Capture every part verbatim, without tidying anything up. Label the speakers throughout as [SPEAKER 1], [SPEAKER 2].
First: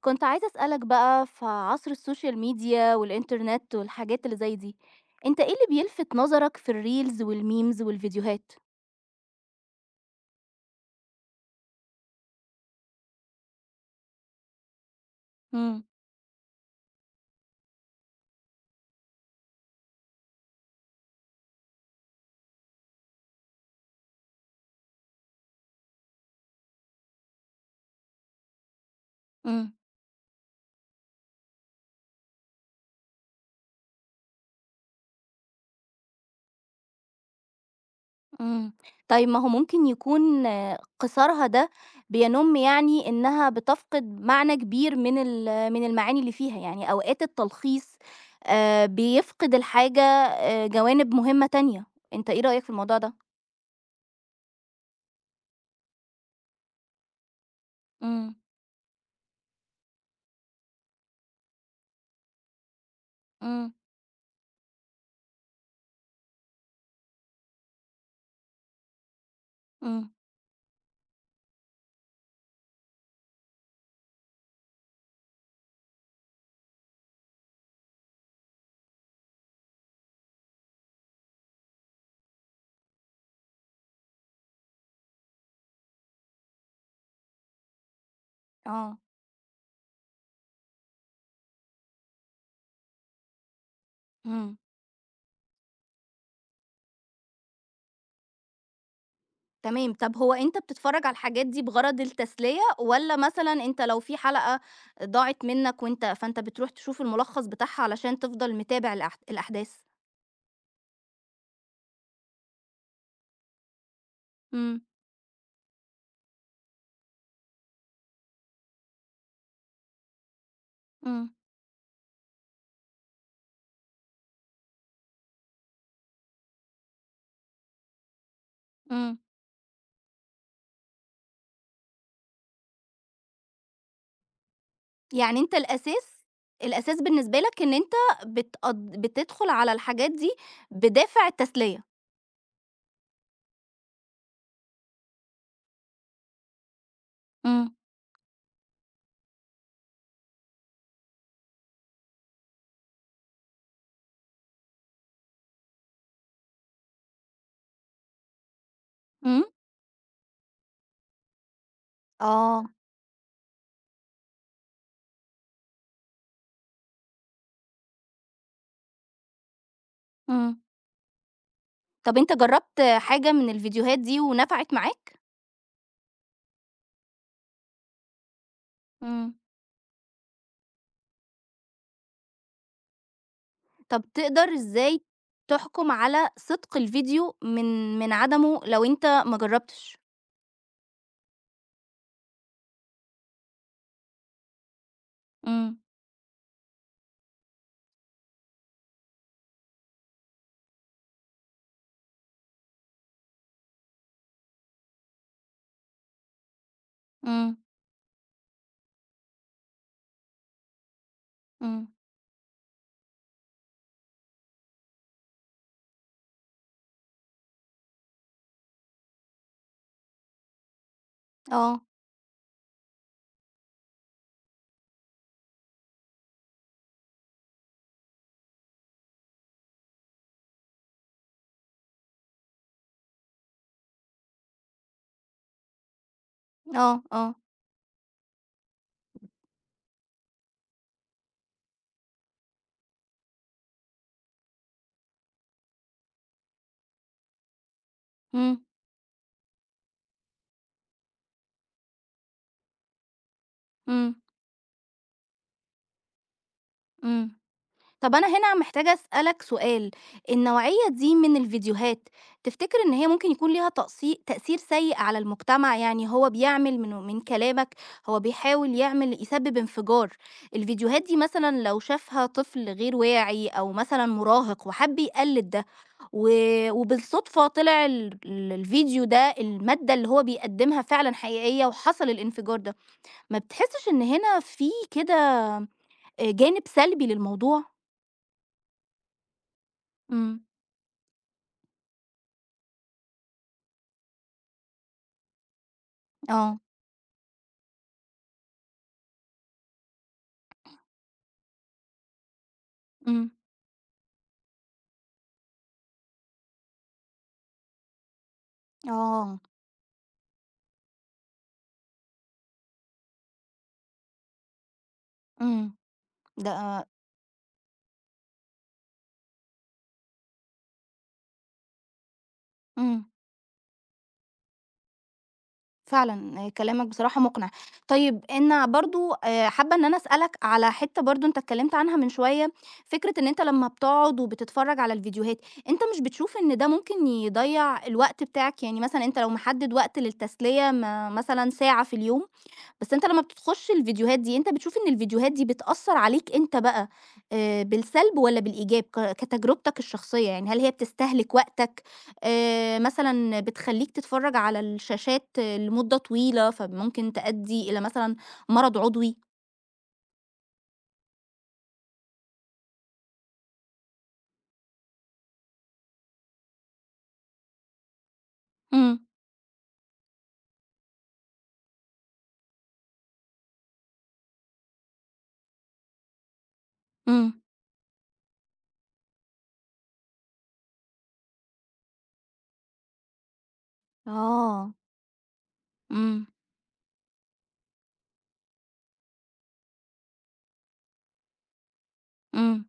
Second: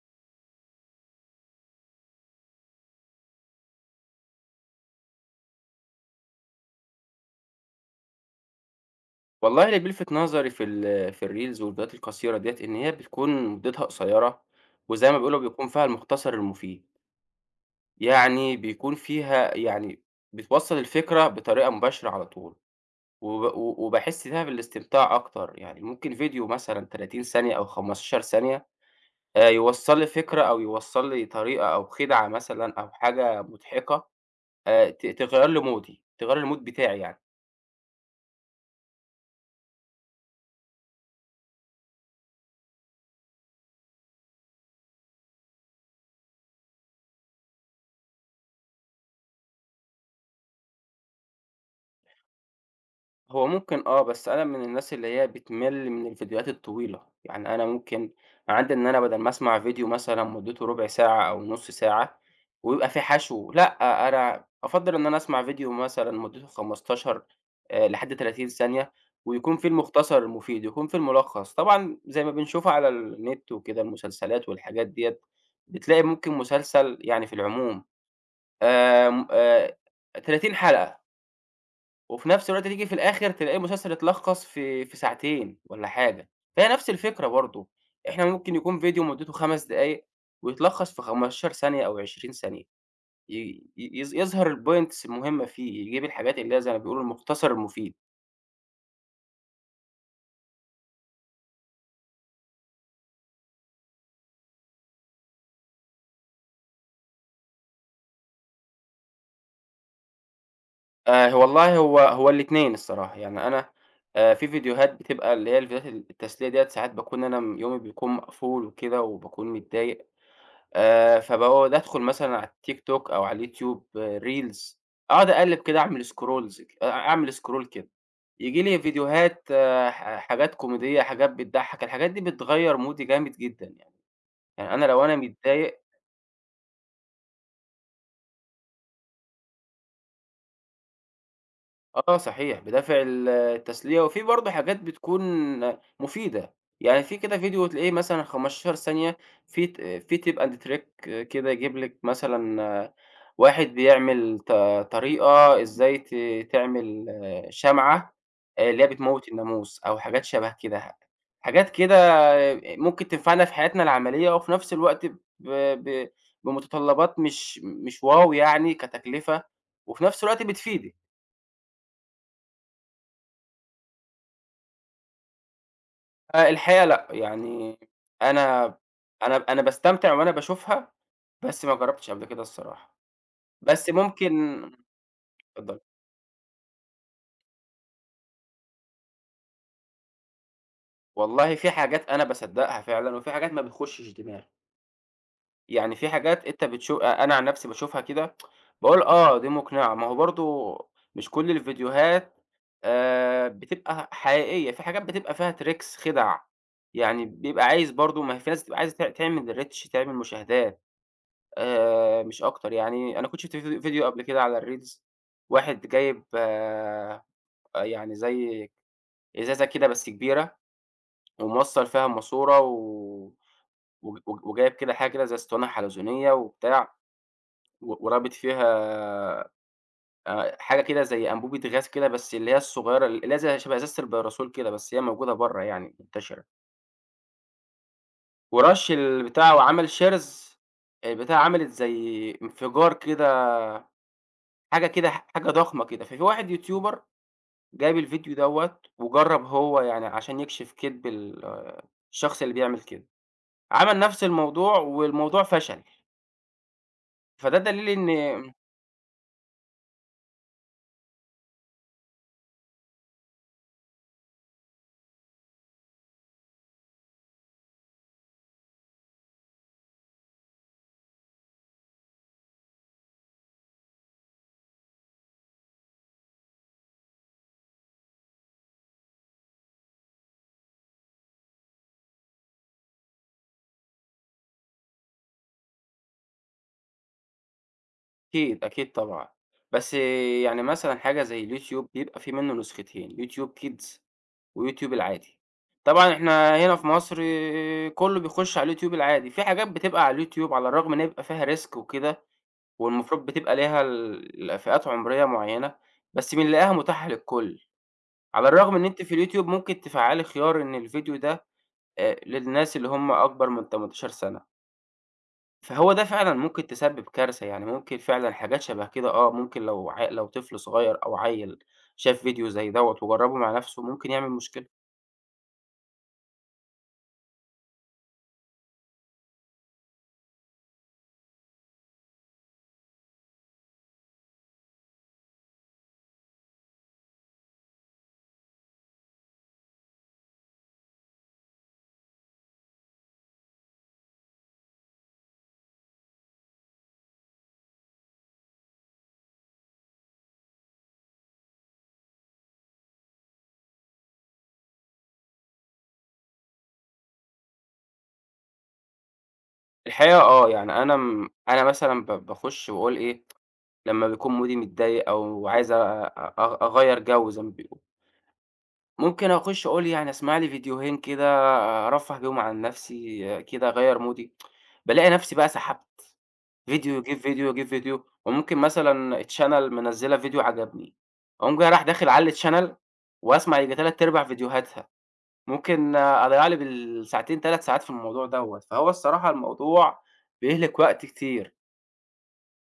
[SPEAKER 1] كنت عايزة أسألك بقى في عصر السوشيال ميديا والإنترنت والحاجات اللي زي دي، أنت إيه اللي بيلفت نظرك في الريلز والميمز والفيديوهات؟
[SPEAKER 2] والله اللي بيلفت نظري في ال في الreels والفيديوهات القصيرة ديّة، إن هي بتكون مدتها قصيرة، وزي ما بيقولوا بيكون
[SPEAKER 1] إمم.
[SPEAKER 2] فيها المختصر المفيد، يعني بيكون فيها يعني بتوصّل الفكرة بطريقة مباشرة على طول، وب و وباحس فيها بالاستمتاع أكتر، يعني ممكن فيديو مثلًا تلاتين ثانية أو خمسة عشر ثانية آآ،
[SPEAKER 1] إمم.
[SPEAKER 2] يوصّل لي فكرة أو يوصّل لي طريقة أو خدعة مثلًا أو حاجة مضحكة. آآ، ت تغيّر لي مودي، تغيّر لي الmood بتاعي يعني.
[SPEAKER 1] إمم. طيب ما هو ممكن يكون آه، قصارها ده بينُم يعني إنها بتفقد معنى كبير من ال من المعاني اللي فيها، يعني أوقات التلخيص آآ بيفقد الحاجة آآ جوانب مهمة تانية، أنت إيه رأيك في الموضوع ده؟
[SPEAKER 2] هو ممكن آه، بس أنا من الناس اللي هي بتمِل من الفيديوهات الطويلة، يعني أنا ممكن
[SPEAKER 1] إمم.
[SPEAKER 2] عندي إن أنا بدل ما أسمع فيديو مثلًا مُدته رُبع ساعة أو نُص ساعة ويبقى فيه حشو.
[SPEAKER 1] إمم.
[SPEAKER 2] لأ، أنا أفضّل إن أنا أسمع فيديو مثلًا مُدته خمستاشر آآ، لحد تلاتين ثانية ويكون فيه
[SPEAKER 1] إمم.
[SPEAKER 2] المُختصر المفيد، يكون فيه المُلخّص. طبعًا زي ما بنشوفه على النت وكده المسلسلات والحاجات ديّة، بتلاقي ممكن مسلسل يعني في العموم آمم، آآ، ثلاثين حلقة. وفي نفس الوقت تيجي في الآخر تلاقي المسلسل اتلخّص في في ساعتين والّا حاجة، فهي نفس الفكرة برضه. إحنا ممكن يكون
[SPEAKER 1] آه.
[SPEAKER 2] فيديو مدته خمس دقايق ويتلخّص في خمسة عشر ثانية أو عشرين ثانية، ي ي يظ يظهر
[SPEAKER 1] إمم.
[SPEAKER 2] الpoints المهمة فيه، يجيب الحاجات اللي هي زي ما بيقولوا المختصر المفيد.
[SPEAKER 1] تمام، طب هو أنت بتتفرّج على الحاجات دي بغرض التسلية، والّا مثلًا أنت لو في حلقة ضاعت منّك وأنت فأنت بتروح تشوف الملخّص بتاعها علشان تفضل متابع الأح الأحداث؟
[SPEAKER 2] آآ والله هو هو الاتنين الصراحة، يعني أنا آآ في
[SPEAKER 1] إمم.
[SPEAKER 2] فيديوهات بتبقى اللي هي الفيديوهات التسلية ديّة ساعات باكون أنا م يومي بيكون مقفول وكده وباكون متضايق. آآ،
[SPEAKER 1] إمم.
[SPEAKER 2] فباقعد أدخل مثلًا على التيك توك أو على اليوتيوب reels، أقعد أقلِّب كده، أعمل scrolls ك أعمل scroll كده، ييجي لي
[SPEAKER 1] إمم.
[SPEAKER 2] فيديوهات. آه، ح حاجات كوميدية، حاجات بتضحّك، الحاجات دي بتغيّر مودي جامد جدًا يعني، يعني أنا لو أنا
[SPEAKER 1] يعني أنت
[SPEAKER 2] متضايق،
[SPEAKER 1] الأساس الأساس بالنسبة لك إن أنت بتقض بتدخل على الحاجات دي بدافع التسلية،
[SPEAKER 2] آه صحيح، بدافع ال التسلية، وفي برضه حاجات بتكون مفيدة. يعني في كده فيديو
[SPEAKER 1] إمم.
[SPEAKER 2] تلاقيه مثلًا خمسة عشر ثانية، في ت في tip and trick كده، يجيب لِك مثلًا آه، واحد بيعمل ط طريقة إزاي ت تعمل آه، شمعة آآ، اللي هي بتموّت
[SPEAKER 1] إمم.
[SPEAKER 2] الناموس، أو حاجات شبه كده. ح حاجات كده
[SPEAKER 1] آه.
[SPEAKER 2] ممكن تنفعنا في حياتنا العملية، وفي نفس الوقت ب ب بمتطلبات مش مش واو يعني كتكلفة، وفي نفس الوقت
[SPEAKER 1] إمم.
[SPEAKER 2] بتفيدِك.
[SPEAKER 1] طب أنت جرّبت حاجة من الفيديوهات دي ونفعت معاك؟
[SPEAKER 2] آآ الحقيقة لأ. يعني أنا
[SPEAKER 1] إمم.
[SPEAKER 2] أنا أنا باستمتع وأنا باشوفها، بس ما جرّبتش قبل كده الصراحة، بس
[SPEAKER 1] طب تقدر
[SPEAKER 2] ممكن.
[SPEAKER 1] إزاي
[SPEAKER 2] اتفضّلي.
[SPEAKER 1] تحكم على صدق الفيديو من من عدمه لو أنت ما جربتش؟
[SPEAKER 2] والله في حاجات أنا باصدّقها فعلًا، وفي حاجات ما بتخشش دماغي.
[SPEAKER 1] إمم.
[SPEAKER 2] يعني في حاجات أنت بتشو أ أنا عن نَفْسي باشوفها كده، باقول آه، دي مقنعة. ما هو برضه مش كل الفيديوهات آآ بتبقى حقيقية، في حاجات بتبقى فيها tricks، خِدَع، يعني
[SPEAKER 1] إمم.
[SPEAKER 2] بيبقى عايز برضه، ما هي في ناس بتبقى عايزة ت تعمل reach، تعمل مشاهدات،
[SPEAKER 1] إمم.
[SPEAKER 2] آآ مش أكتر يعني. أنا كنت شُفت فيد فيديو قبل كده على الreels، واحد جايب آآ يعني زي إزازة كده بس كبيرة،
[SPEAKER 1] آه.
[SPEAKER 2] وموصّل فيها ماسورة، و وج وج وجايب كده حاجة كده زي أسطوانة حلزونية وبتاع، و ورابط فيها آآ حاجة كده زي أنبوبة غاز كده، بس اللي هي الصغيرة، اللي هي زي شبه إزازة البارasول كده، بس هي موجودة برّه يعني منتشرة.
[SPEAKER 1] آه. آه.
[SPEAKER 2] ورَش البتاع وعمل shares، البتاعة عملت زي انفجار كده، حاجة كده حاجة ضخمة كده. ففي واحد يوتيوبر جاب الفيديو
[SPEAKER 1] إمم.
[SPEAKER 2] دوّة وجرّب هو يعني عشان يكشف كدب ال الشخص اللي بيعمل كده، عمل
[SPEAKER 1] إمم.
[SPEAKER 2] نفْس الموضوع والموضوع فشل،
[SPEAKER 1] إمم.
[SPEAKER 2] فده دليل.
[SPEAKER 1] طب أنا
[SPEAKER 2] إن
[SPEAKER 1] هنا محتاجة أسألك سؤال، النوعية دي من الفيديوهات تفتكر إن هي ممكن يكون ليها تقصي تأثير سيء على المجتمع؟ يعني هو بيعمل من من كلامك هو بيحاول يعمل يسبب انفجار، الفيديوهات دي مثلًا لو شافها طفل غير واعي أو مثلًا مراهق وحب يقلد ده و وبالصدفة طلع ال ال الفيديو ده المادة اللي هو بيقدمها فعلًا حقيقية وحصل الانفجار ده، ما بتحسش إن هنا في كده آآ جانب سلبي للموضوع؟
[SPEAKER 2] أكيد، أكيد طبعًا، بس
[SPEAKER 1] إمم.
[SPEAKER 2] يعني مثلًا حاجة زي اليوتيوب بيبقى في منه نسختين، يوتيوب Kids ويوتيوب العادي. طبعًا إحنا
[SPEAKER 1] آه.
[SPEAKER 2] هنا في مصر كلّه بيخش على اليوتيوب العادي. في حاجات بتبقى على اليوتيوب على الرغم إن هي بيبقى فيها risk وكده، والمفروض
[SPEAKER 1] إمم.
[SPEAKER 2] بتبقى ليها ال فئات عمرية معيّنة، بس بنلاقيها متاحة للكل. على الرغم إن أنتِ في
[SPEAKER 1] آه.
[SPEAKER 2] اليوتيوب ممكن تفعّلي خيار إن الفيديو ده آآ للناس اللي هم أكبر من تمنتاشر سنة.
[SPEAKER 1] إمم.
[SPEAKER 2] فهو ده فعلًا ممكن
[SPEAKER 1] ده
[SPEAKER 2] تسبب كارثة، يعني ممكن فعلًا حاجات شبه كده. آه، ممكن لو عي لو طفل صغير أو عيّل شاف فيديو زي دوّة
[SPEAKER 1] إمم.
[SPEAKER 2] وجرّبه مع نفسه ممكن يعمل مشكلة.
[SPEAKER 1] فعلًا كلامك بصراحة مقنع. طيب أنا برضه آآ، حابة إن أنا أسألك على حتّة برضه أنت اتكلمت عنها من شوية، فكرة إن أنت لمّا بتقعد وبتتفرج على الفيديوهات، أنت مش بتشوف إن ده ممكن يضيّع الوقت بتاعك؟ يعني مثلًا أنت لو محدد وقت للتسلية ما مثلًا ساعة في اليوم بس أنت لمّا بتخش الفيديوهات دي، أنت بتشوف إن الفيديوهات دي بتأثّر عليك أنت بقى آآ بالسلب والّا بالإيجاب ك كتجربتك الشخصية؟ يعني هل هي بتستهلك وقتك، آآ مثلًا بتخلّيك تتفرّج على الشاشات آه، لمدة طويلة، فممكن تأدّي إلى مثلًا مرض عضوي؟
[SPEAKER 2] الحقيقة آه، يعني أنا م أنا مثلًا ب باخُش باقول إيه، لمّا بيكون مودي متضايق أو عايز أ أ أغيّر جو زي ما بيقولوا.
[SPEAKER 1] إمم.
[SPEAKER 2] ممكن أخُش أقول يعني أسمع لي فيديوهين كده، أرفّه بيهم عن نَفْسي كده، أغيّر مودي، بالاقي نَفْسي بقى سحبت، فيديو يجيب
[SPEAKER 1] إمم.
[SPEAKER 2] فيديو، يجيب فيديو، وممكن مثلًا channel منزّلة فيديو عجبني، أقوم جاي رايح داخل على الchannel وأسمع ييجي تلات أرباع
[SPEAKER 1] آه.
[SPEAKER 2] فيديوهاتها. ممكن
[SPEAKER 1] إمم.
[SPEAKER 2] أضيّع لي بالساعتين تلات ساعات في الموضوع دوّة، فهو الصراحة الموضوع بيهلِك وقت كتير.
[SPEAKER 1] إمم.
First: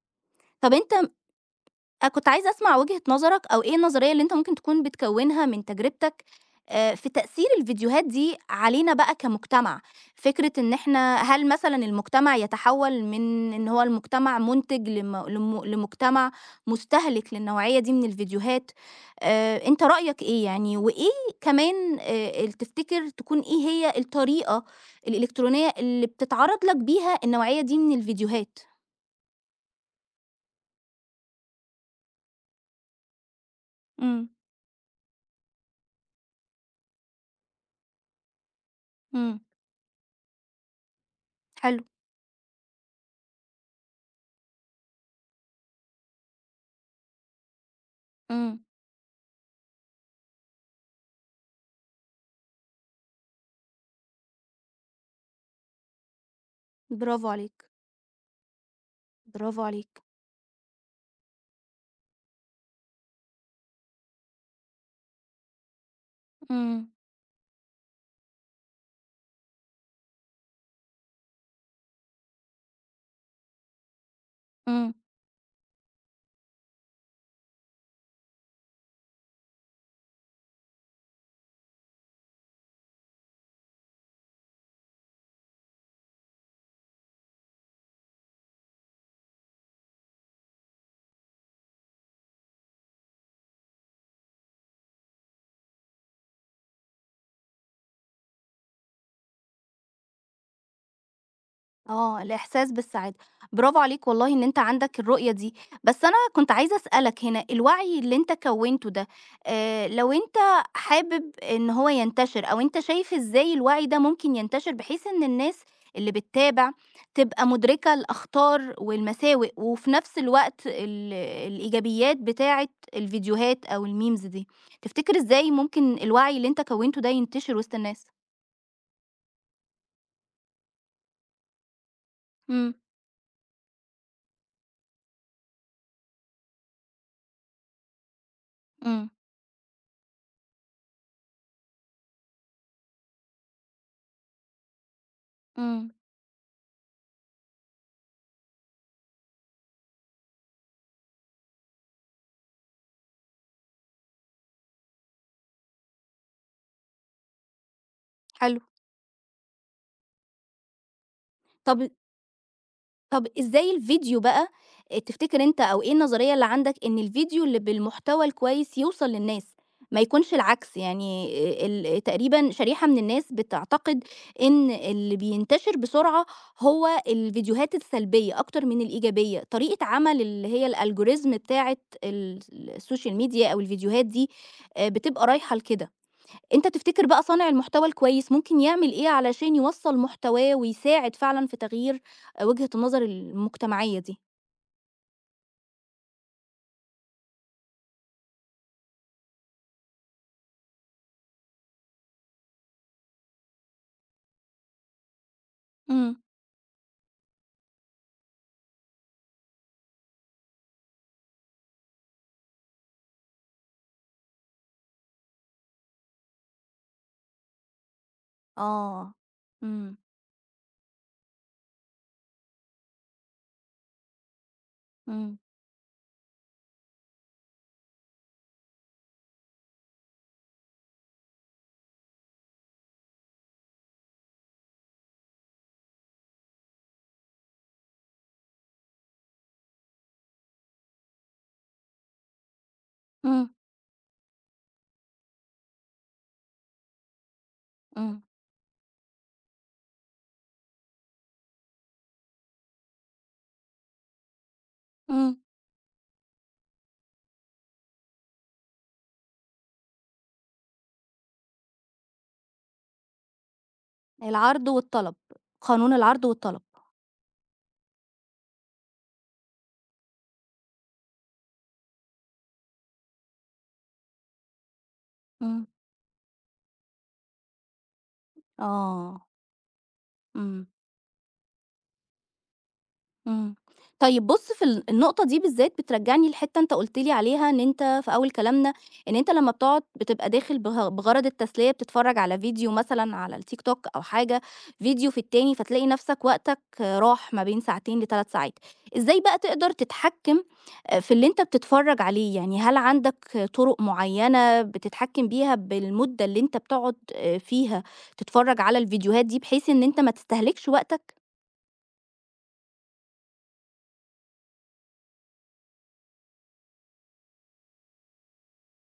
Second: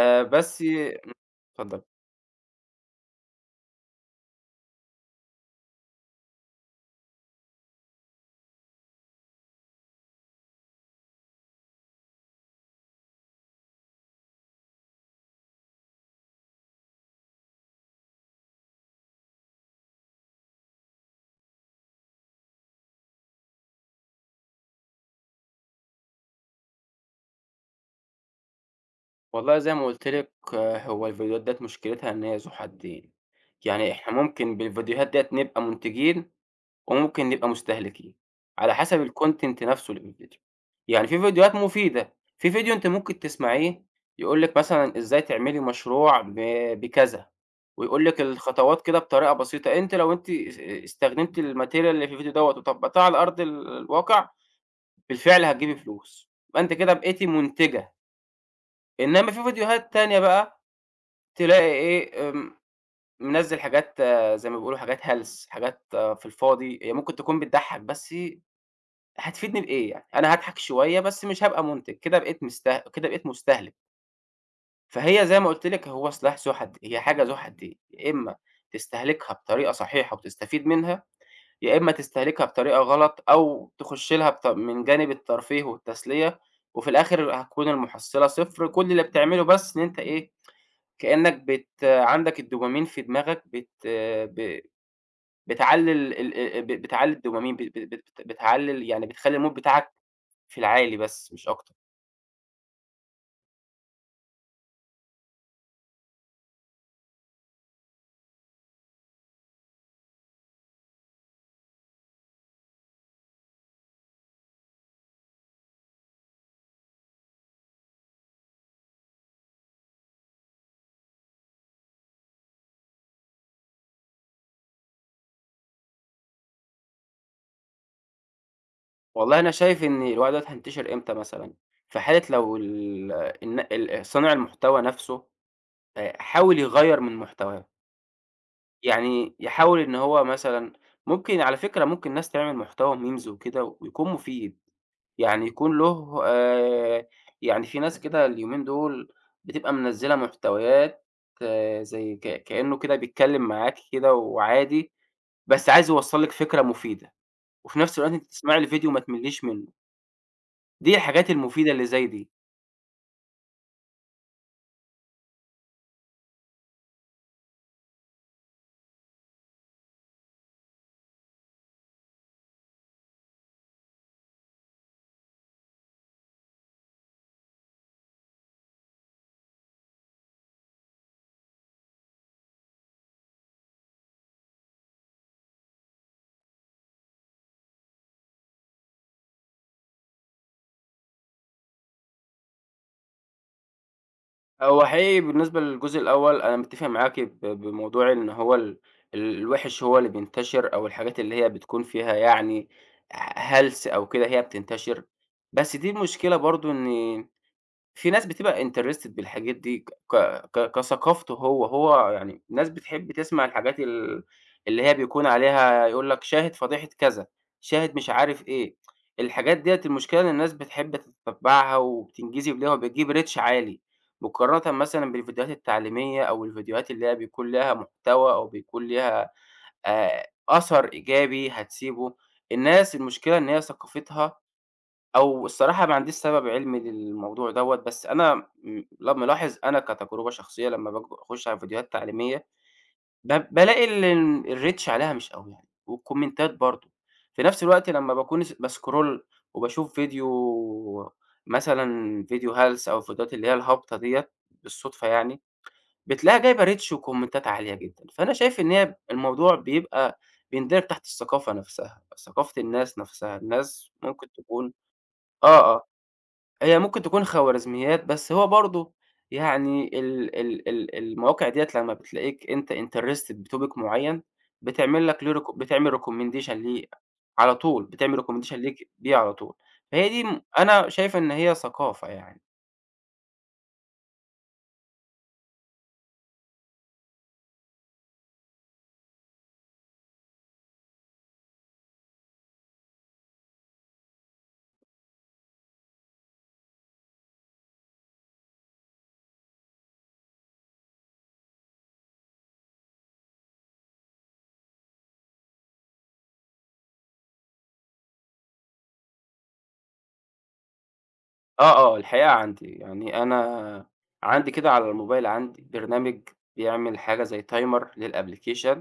[SPEAKER 2] آآ بس.
[SPEAKER 1] طَب أنت
[SPEAKER 2] اتفضل.
[SPEAKER 1] أ كنت عايزة أسمع وجهة نظرك أو إيه النظرية اللي أنت ممكن تكون بتكوّنها من تجربتك آآ في تأثير الفيديوهات دي علينا بقى كمجتمع، فكرة إن إحنا هل مثلًا المجتمع يتحوّل من إن هو المجتمع مُنتج لم لم لمجتمع مستهلك للنوعية دي من الفيديوهات، آآ أنت رأيك إيه يعني؟ وإيه كمان آآ ال تفتكر تكون إيه هي الطريقة الإلكترونية اللي بتتعرض لك بيها النوعية دي من الفيديوهات؟
[SPEAKER 2] والله زي ما قُلت لِك، آه، هو الفيديوهات ديّة مشكلتها إن هي ذو حدين، يعني إحنا
[SPEAKER 1] إمم.
[SPEAKER 2] ممكن بالفيديوهات ديّة نبقى مُنتجين، وممكن نبقى مستهلكين، على حسب
[SPEAKER 1] إمم.
[SPEAKER 2] الcontent نَفْسه اللي في الفيديو. يعني في فيديوهات
[SPEAKER 1] حلو.
[SPEAKER 2] مفيدة، في فيديو أنتِ ممكن تسمعيه يقول لِك مثلًا إزاي تعملي مشروع ب بكذا، ويقول لِك
[SPEAKER 1] إمم.
[SPEAKER 2] الخطوات كده بطريقة بسيطة. أنتِ لو أنتِ اس استخدمتِ الmaterial اللي في الفيديو دوّة وطبّقتيه على أرض ال الواقع، بالفعل هتجيبي فلوس، يبقى أنتِ كده بقيتِ
[SPEAKER 1] برافو عليك.
[SPEAKER 2] مُنتجة. إنما في
[SPEAKER 1] برافو
[SPEAKER 2] فيديوهات
[SPEAKER 1] عليك.
[SPEAKER 2] تانية بقى تلاقي إيه، آمم، منزّل حاجات، آه، زي ما بيقولوا حاجات هلس، حاجات آه، في الفاضي،
[SPEAKER 1] إمم.
[SPEAKER 2] هي ممكن تكون بتضحّك بس، هتفيدني بإيه يعني؟ أنا هاضحك شوية بس مش هابقى مُنتج، كده بقيت مسته كده بقيت مستهلك.
[SPEAKER 1] إمم.
[SPEAKER 2] فهي زي ما قُلت لِك هو سلاح ذو حدين، هي حاجة ذو حدين، يا إمّا تستهلكها بطريقة صحيحة وتستفيد منها، يا إمّا تستهلكها بطريقة غلط أو تخُش لها بط من جانب الترفيه والتسلية، وفي الآخر هتكون المحصّلة صفر. كل اللي بتعمله بس إن أنت إيه، كإنّك بت عندك الدوبامين في دماغك، بت ب بتعلّي ال ال آآ ب بتعلّي الدوبامين، ب ب بت بتعلّي ال يعني بتخلّي الmood بتاعك في العالي بس مش أكتر.
[SPEAKER 1] آه، الإحساس بالسعادة. برافو عليك والله إن أنت عندك الرؤية دي، بس أنا كنت عايزة أسألك هنا، الوعي اللي أنت كوّنته ده، آآ لو أنت حابب إن هو ينتشر أو أنت شايف إزاي الوعي ده ممكن ينتشر بحيث إن الناس اللي بتتابع تبقى مُدركة الأخطار والمساوئ وفي نفس الوقت ال الإيجابيات بتاعة الفيديوهات أو الmemes دي، تفتكر إزاي ممكن الوعي اللي أنت كوّنته ده ينتشر وسط الناس؟
[SPEAKER 2] والله أنا شايف إن الوعي دوّة هينتشر إمتى مثلًا، في حالة لو
[SPEAKER 1] إمم.
[SPEAKER 2] ال الن ال صانع المحتوى نَفْسه آآ حاول يغيّر من محتواه،
[SPEAKER 1] إمم.
[SPEAKER 2] يعني يحاول إن هو مثلًا، ممكن على فكرة ممكن ناس تعمل محتوى memes وكده ويكون مفيد. يعني يكون
[SPEAKER 1] إمم.
[SPEAKER 2] له آآ يعني في ناس كده اليومين دول بتبقى منزّلة محتويات، آه، زي ك كإنه كده بيتكلّم معاكِ كده وعادي، بس عايز يوصّل لِك فكرة مفيدة، وفي نفس الوقت أنتِ تسمعي
[SPEAKER 1] حلو.
[SPEAKER 2] الفيديو وما تملّيش منّه. دي الحاجات المفيدة
[SPEAKER 1] طب
[SPEAKER 2] اللي زي دي.
[SPEAKER 1] طب إزاي الفيديو بقى آآ تفتكر أنت أو إيه النظرية اللي عندك إن الفيديو اللي بالمحتوى الكويس يوصل للناس، ما يكونش العكس؟ يعني آآ ال تقريبًا شريحة من الناس بتعتقد إن اللي بينتشر بسرعة هو الفيديوهات السلبية أكتر من الإيجابية، طريقة عمل اللي هي الalgorithm بتاعة ال السوشيال ميديا أو الفيديوهات دي آآ بتبقى رايحة لكده. أنت تفتكر بقى صانع المحتوى الكويس ممكن يعمل إيه علشان يوصّل محتواه ويساعد فعلًا في تغيير آآ وجهة النظر المجتمعية دي؟
[SPEAKER 2] هو حقيقي بالنسبة للجزء الأول أنا متّفق معاكِ ب بموضوع إن هو ال ال- الوِحِش هو اللي بينتشر، أو الحاجات اللي هي بتكون فيها يعني ه هلْس أو كده هي بتنتشر. بس دي
[SPEAKER 1] إمم.
[SPEAKER 2] المشكلة برضه إن في ناس بتبقى interested بالحاجات دي ك ك كثقافته هو، هو يعني ناس بتحب تسمع الحاجات ال اللي هي بيكون عليها، يقول لك شاهد فضيحة كذا، شاهد مش عارف إيه.
[SPEAKER 1] آه.
[SPEAKER 2] الحاجات ديّة
[SPEAKER 1] إمم.
[SPEAKER 2] المشكلة إن الناس بتحب تتتبّعها، وبتنجذب ليها، وبتجيب reach عالي، مقارنةً مثلًا
[SPEAKER 1] إمم.
[SPEAKER 2] بالفيديوهات التعليمية أو الفيديوهات اللي هي بيكون ليها محتوى، أو بيكون ليها آآ أثر إيجابي هتسيبه. الناس المشكلة إن هي ثقافتها، أو الصراحة ما عنديش سبب علمي للموضوع دوّة، بس أنا م لا ملاحظ أنا كتجربة شخصية لمّا باج باخش على فيديوهات تعليمية، ب
[SPEAKER 1] إمم.
[SPEAKER 2] بالاقي ال الreach عليها مش أوي يعني، والكومنتات برضه. في نفس الوقت لمّا
[SPEAKER 1] إمم.
[SPEAKER 2] باكون س بscroll وباشوف فيديو، مثلًا فيديو هلس أو الفيديوهات اللي هي الهابطة ديّة بالصدفة
[SPEAKER 1] إمم.
[SPEAKER 2] يعني، بتلاقيها جايبة reach وكومنتات عالية جدًا، فأنا شايف إن هي الموضوع بيبقى بيندرج تحت الثقافة نفسها، ثقافة الناس نفسها، الناس ممكن
[SPEAKER 1] العرض
[SPEAKER 2] تكون
[SPEAKER 1] والطلب،
[SPEAKER 2] آه، آه.
[SPEAKER 1] قانون العرض والطلب.
[SPEAKER 2] هي ممكن تكون خوارزميات، بس هو برضه يعني ال ال ال المواقع ديّة لمّا بتلاقيك أنت interested بtopic معيّن، بتعمل لك له recomm
[SPEAKER 1] إمم.
[SPEAKER 2] بتعمل recommendation ليه على طول، بتعمل recommendation ليك بيه
[SPEAKER 1] آه.
[SPEAKER 2] على طول. فهي دي م
[SPEAKER 1] إمم.
[SPEAKER 2] أنا شايف إن هي ثقافة يعني.
[SPEAKER 1] إمم. طيب بُص في ال النقطة دي بالذات بترجّعني لحتّة أنت قُلت لي عليها إن أنت في أول كلامنا، إن أنت لمّا بتقعد بتبقى داخل بغ بغرض التسلية بتتفرّج على فيديو مثلًا على التيك توك أو حاجة، فيديو في التاني، فتلاقي نَفْسك وقتك راح ما بين ساعتين ل3 ساعات. إزاي بقى تقدر تتحكّم آآ في اللي أنت بتتفرّج عليه؟ يعني هل عندك طُرق معيّنة بتتحكّم بيها بالمدة اللي أنت بتقعد آآ فيها تتفرّج على الفيديوهات دي بحيث إن أنت ما تستهلكش وقتك؟
[SPEAKER 2] آه، آه، الحقيقة عندي. يعني أنا عندي كده على الموبايل عندي برنامج بيعمل حاجة زي timer للapplication،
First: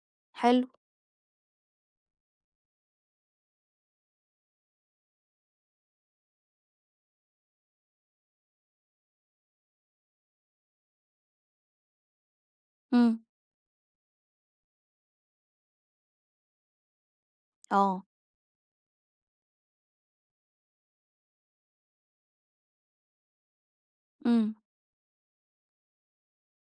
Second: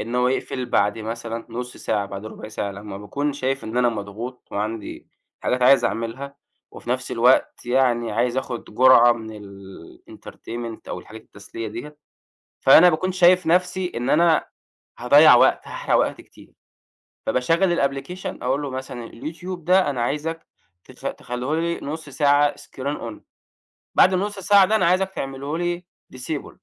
[SPEAKER 2] إن هو يقفل
[SPEAKER 1] حلو.
[SPEAKER 2] بعد مثلًا نُص ساعة، بعد ربع ساعة، لمّا باكون شايف إن أنا مضغوط وعندي حاجات عايز أعملها، وفي نفس الوقت يعني عايز آخد جرعة من الentertainment أو الحاجات التسلية ديّة، فأنا باكون
[SPEAKER 1] إمم.
[SPEAKER 2] شايف نفسي إن أنا هاضيّع وقت، هاحرق وقت كتير. فباشغّل
[SPEAKER 1] آه.
[SPEAKER 2] الapplication، أقول له مثلًا اليوتيوب ده أنا عايزك تخ تخلّيه لي نُص ساعة screen on، بعد النُص
[SPEAKER 1] إمم.
[SPEAKER 2] ساعة ده أنا عايزك تعمله لي disable.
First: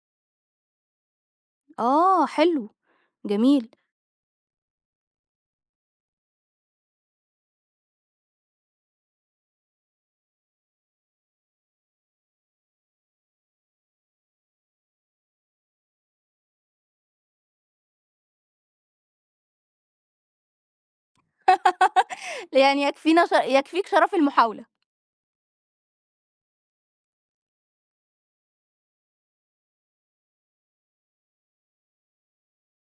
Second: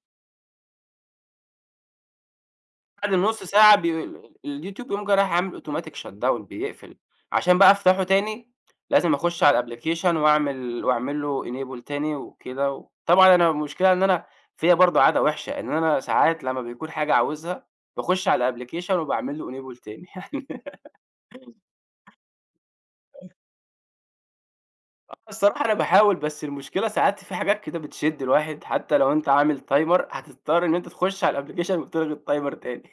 [SPEAKER 1] آه، حلو.
[SPEAKER 2] بعد النُص
[SPEAKER 1] جميل.
[SPEAKER 2] ساعة بي اليوتيوب يقوم جاي رايح عامل automatic shutdown بيقفل. عشان بقى أفتحه تاني لازم أخُش على الapplication وأعمل، وأعمل له enable تاني وكده. و طبعًا أنا المشكلة إن أنا فيّا برضه عادة وِحشة، إن أنا ساعات لمّا بيكون حاجة عاوزها باخُش على الapplication وباعمل له enable تاني يعني.
[SPEAKER 1] يعني يكفينا ش يكفيك شرف المحاولة.
[SPEAKER 2] الصراحة أنا باحاول، بس المشكلة ساعات في حاجات كده بتشد الواحد، حتى لو أنت عامل timer هتضطر إن أنت تخش على الapplication وتلغي الtimer تاني.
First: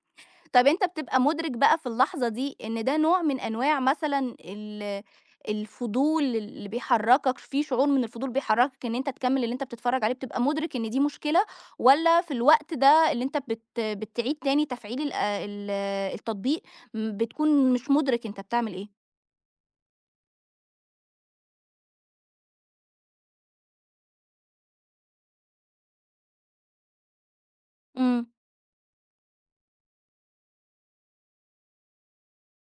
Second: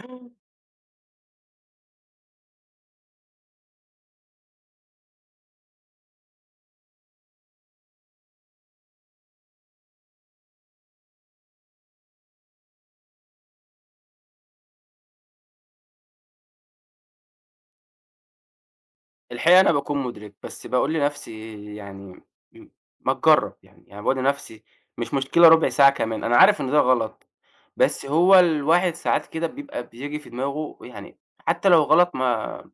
[SPEAKER 1] طَب أنت بتبقى مُدرِك بقى في اللحظة دي إن ده نوع من أنواع مثلًا ال الفضول اللي بيحرّكك في شعور من الفضول بيحرّكك إن أنت تكمّل اللي أنت بتتفرّج عليه، بتبقى مُدرِك إن دي مشكلة والّا في الوقت ده اللي أنت بت بتعيد تاني تفعيل ال ال التطبيق م بتكون مش مُدرِك أنت بتعمل إيه؟
[SPEAKER 2] الحقيقة أنا باكون مدرك، بس باقول لنفسي يعني، م ما تجرّب. يعني يعني باقول لنفسي مش مشكلة ربع ساعة كمان، أنا عارف إن ده غلط، بس
[SPEAKER 1] إمم.
[SPEAKER 2] هو الواحد ساعات كده بيبقى بييجي في دماغه يعني حتى لو غلط، ما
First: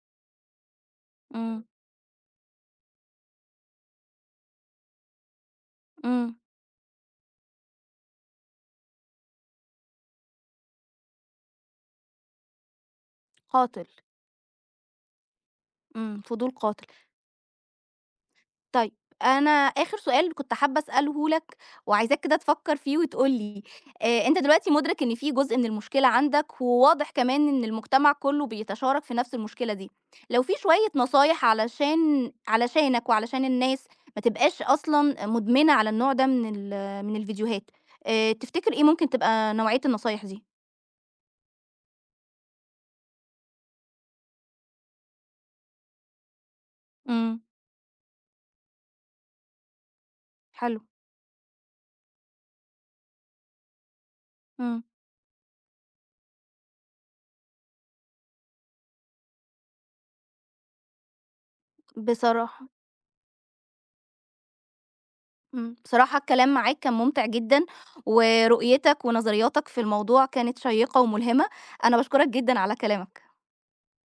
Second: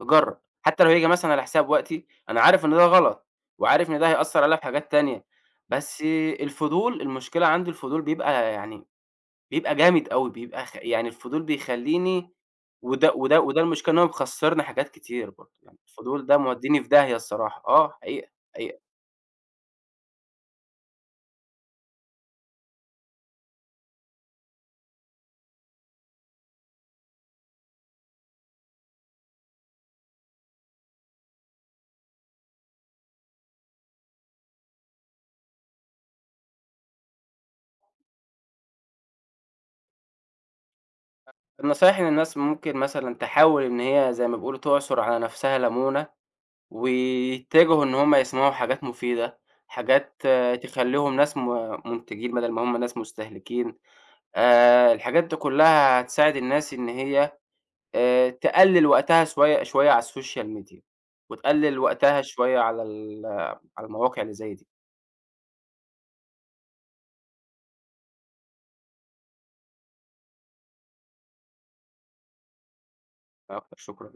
[SPEAKER 2] جرّب، حتى لو هييجي مثلًا على
[SPEAKER 1] إمم.
[SPEAKER 2] حساب وقتي، أنا عارف إن ده غلط، وعارف إن ده هيأثّر عليَّ في حاجات تانية، بس
[SPEAKER 1] إمم.
[SPEAKER 2] الفضول، المشكلة عندي الفضول بيبقى يعني بيبقى جامد أوي، بيبقى خ يعني الفضول بيخلّيني، وده وده وده
[SPEAKER 1] قاتل.
[SPEAKER 2] المشكلة إن هو مخسّرني حاجات كتير برضه. يعني
[SPEAKER 1] إمم.
[SPEAKER 2] الفضول ده
[SPEAKER 1] فضول
[SPEAKER 2] مودّيني
[SPEAKER 1] قاتل.
[SPEAKER 2] في داهية الصراحة، آه حقيقة، حقيقة.
[SPEAKER 1] طيب أنا آخر سؤال كنت حابة أسأله لك وعايزاك كده تفكر فيه وتقول لي، آآ أنت دلوقتي مُدرِك إن في جزء من المشكلة عندك، وواضح كمان إن المجتمع كُلّه بيتشارك في نفس المشكلة دي، لو في شوية نصايح علشان علشانك وعلشان الناس ما تبقاش أصلًا مُدمنة على النوع ده من ال من الفيديوهات، آآ تفتكر إيه ممكن تبقى نوعية النصايح دي؟
[SPEAKER 2] النصايح للناس ممكن مثلًا تحاول إن هي زي ما بيقولوا تعصُر على نَفْسها لَمونة،
[SPEAKER 1] إمم.
[SPEAKER 2] ويتجهوا إن هم يسمعوا حاجات مفيدة، حاجات آه،
[SPEAKER 1] حلو.
[SPEAKER 2] تخلّيهم ناس م مُنتجين بدل ما هم ناس مستهلكين.
[SPEAKER 1] إمم.
[SPEAKER 2] آآ الحاجات دي كلّها هتساعد الناس إن هي آآ تقلِّل وقتها شوية شوية على السوشيال ميديا، وتقلِّل وقتها شوية
[SPEAKER 1] بصراحة
[SPEAKER 2] على ال على المواقع اللي زي دي.
[SPEAKER 1] إمم، بصراحة الكلام معاك كان ممتع جدًا، ورؤيتك ونظرياتك في الموضوع كانت شيقة وملهمة، أنا باشكرك جدًا على كلامك.
[SPEAKER 2] أكتر شكرًا.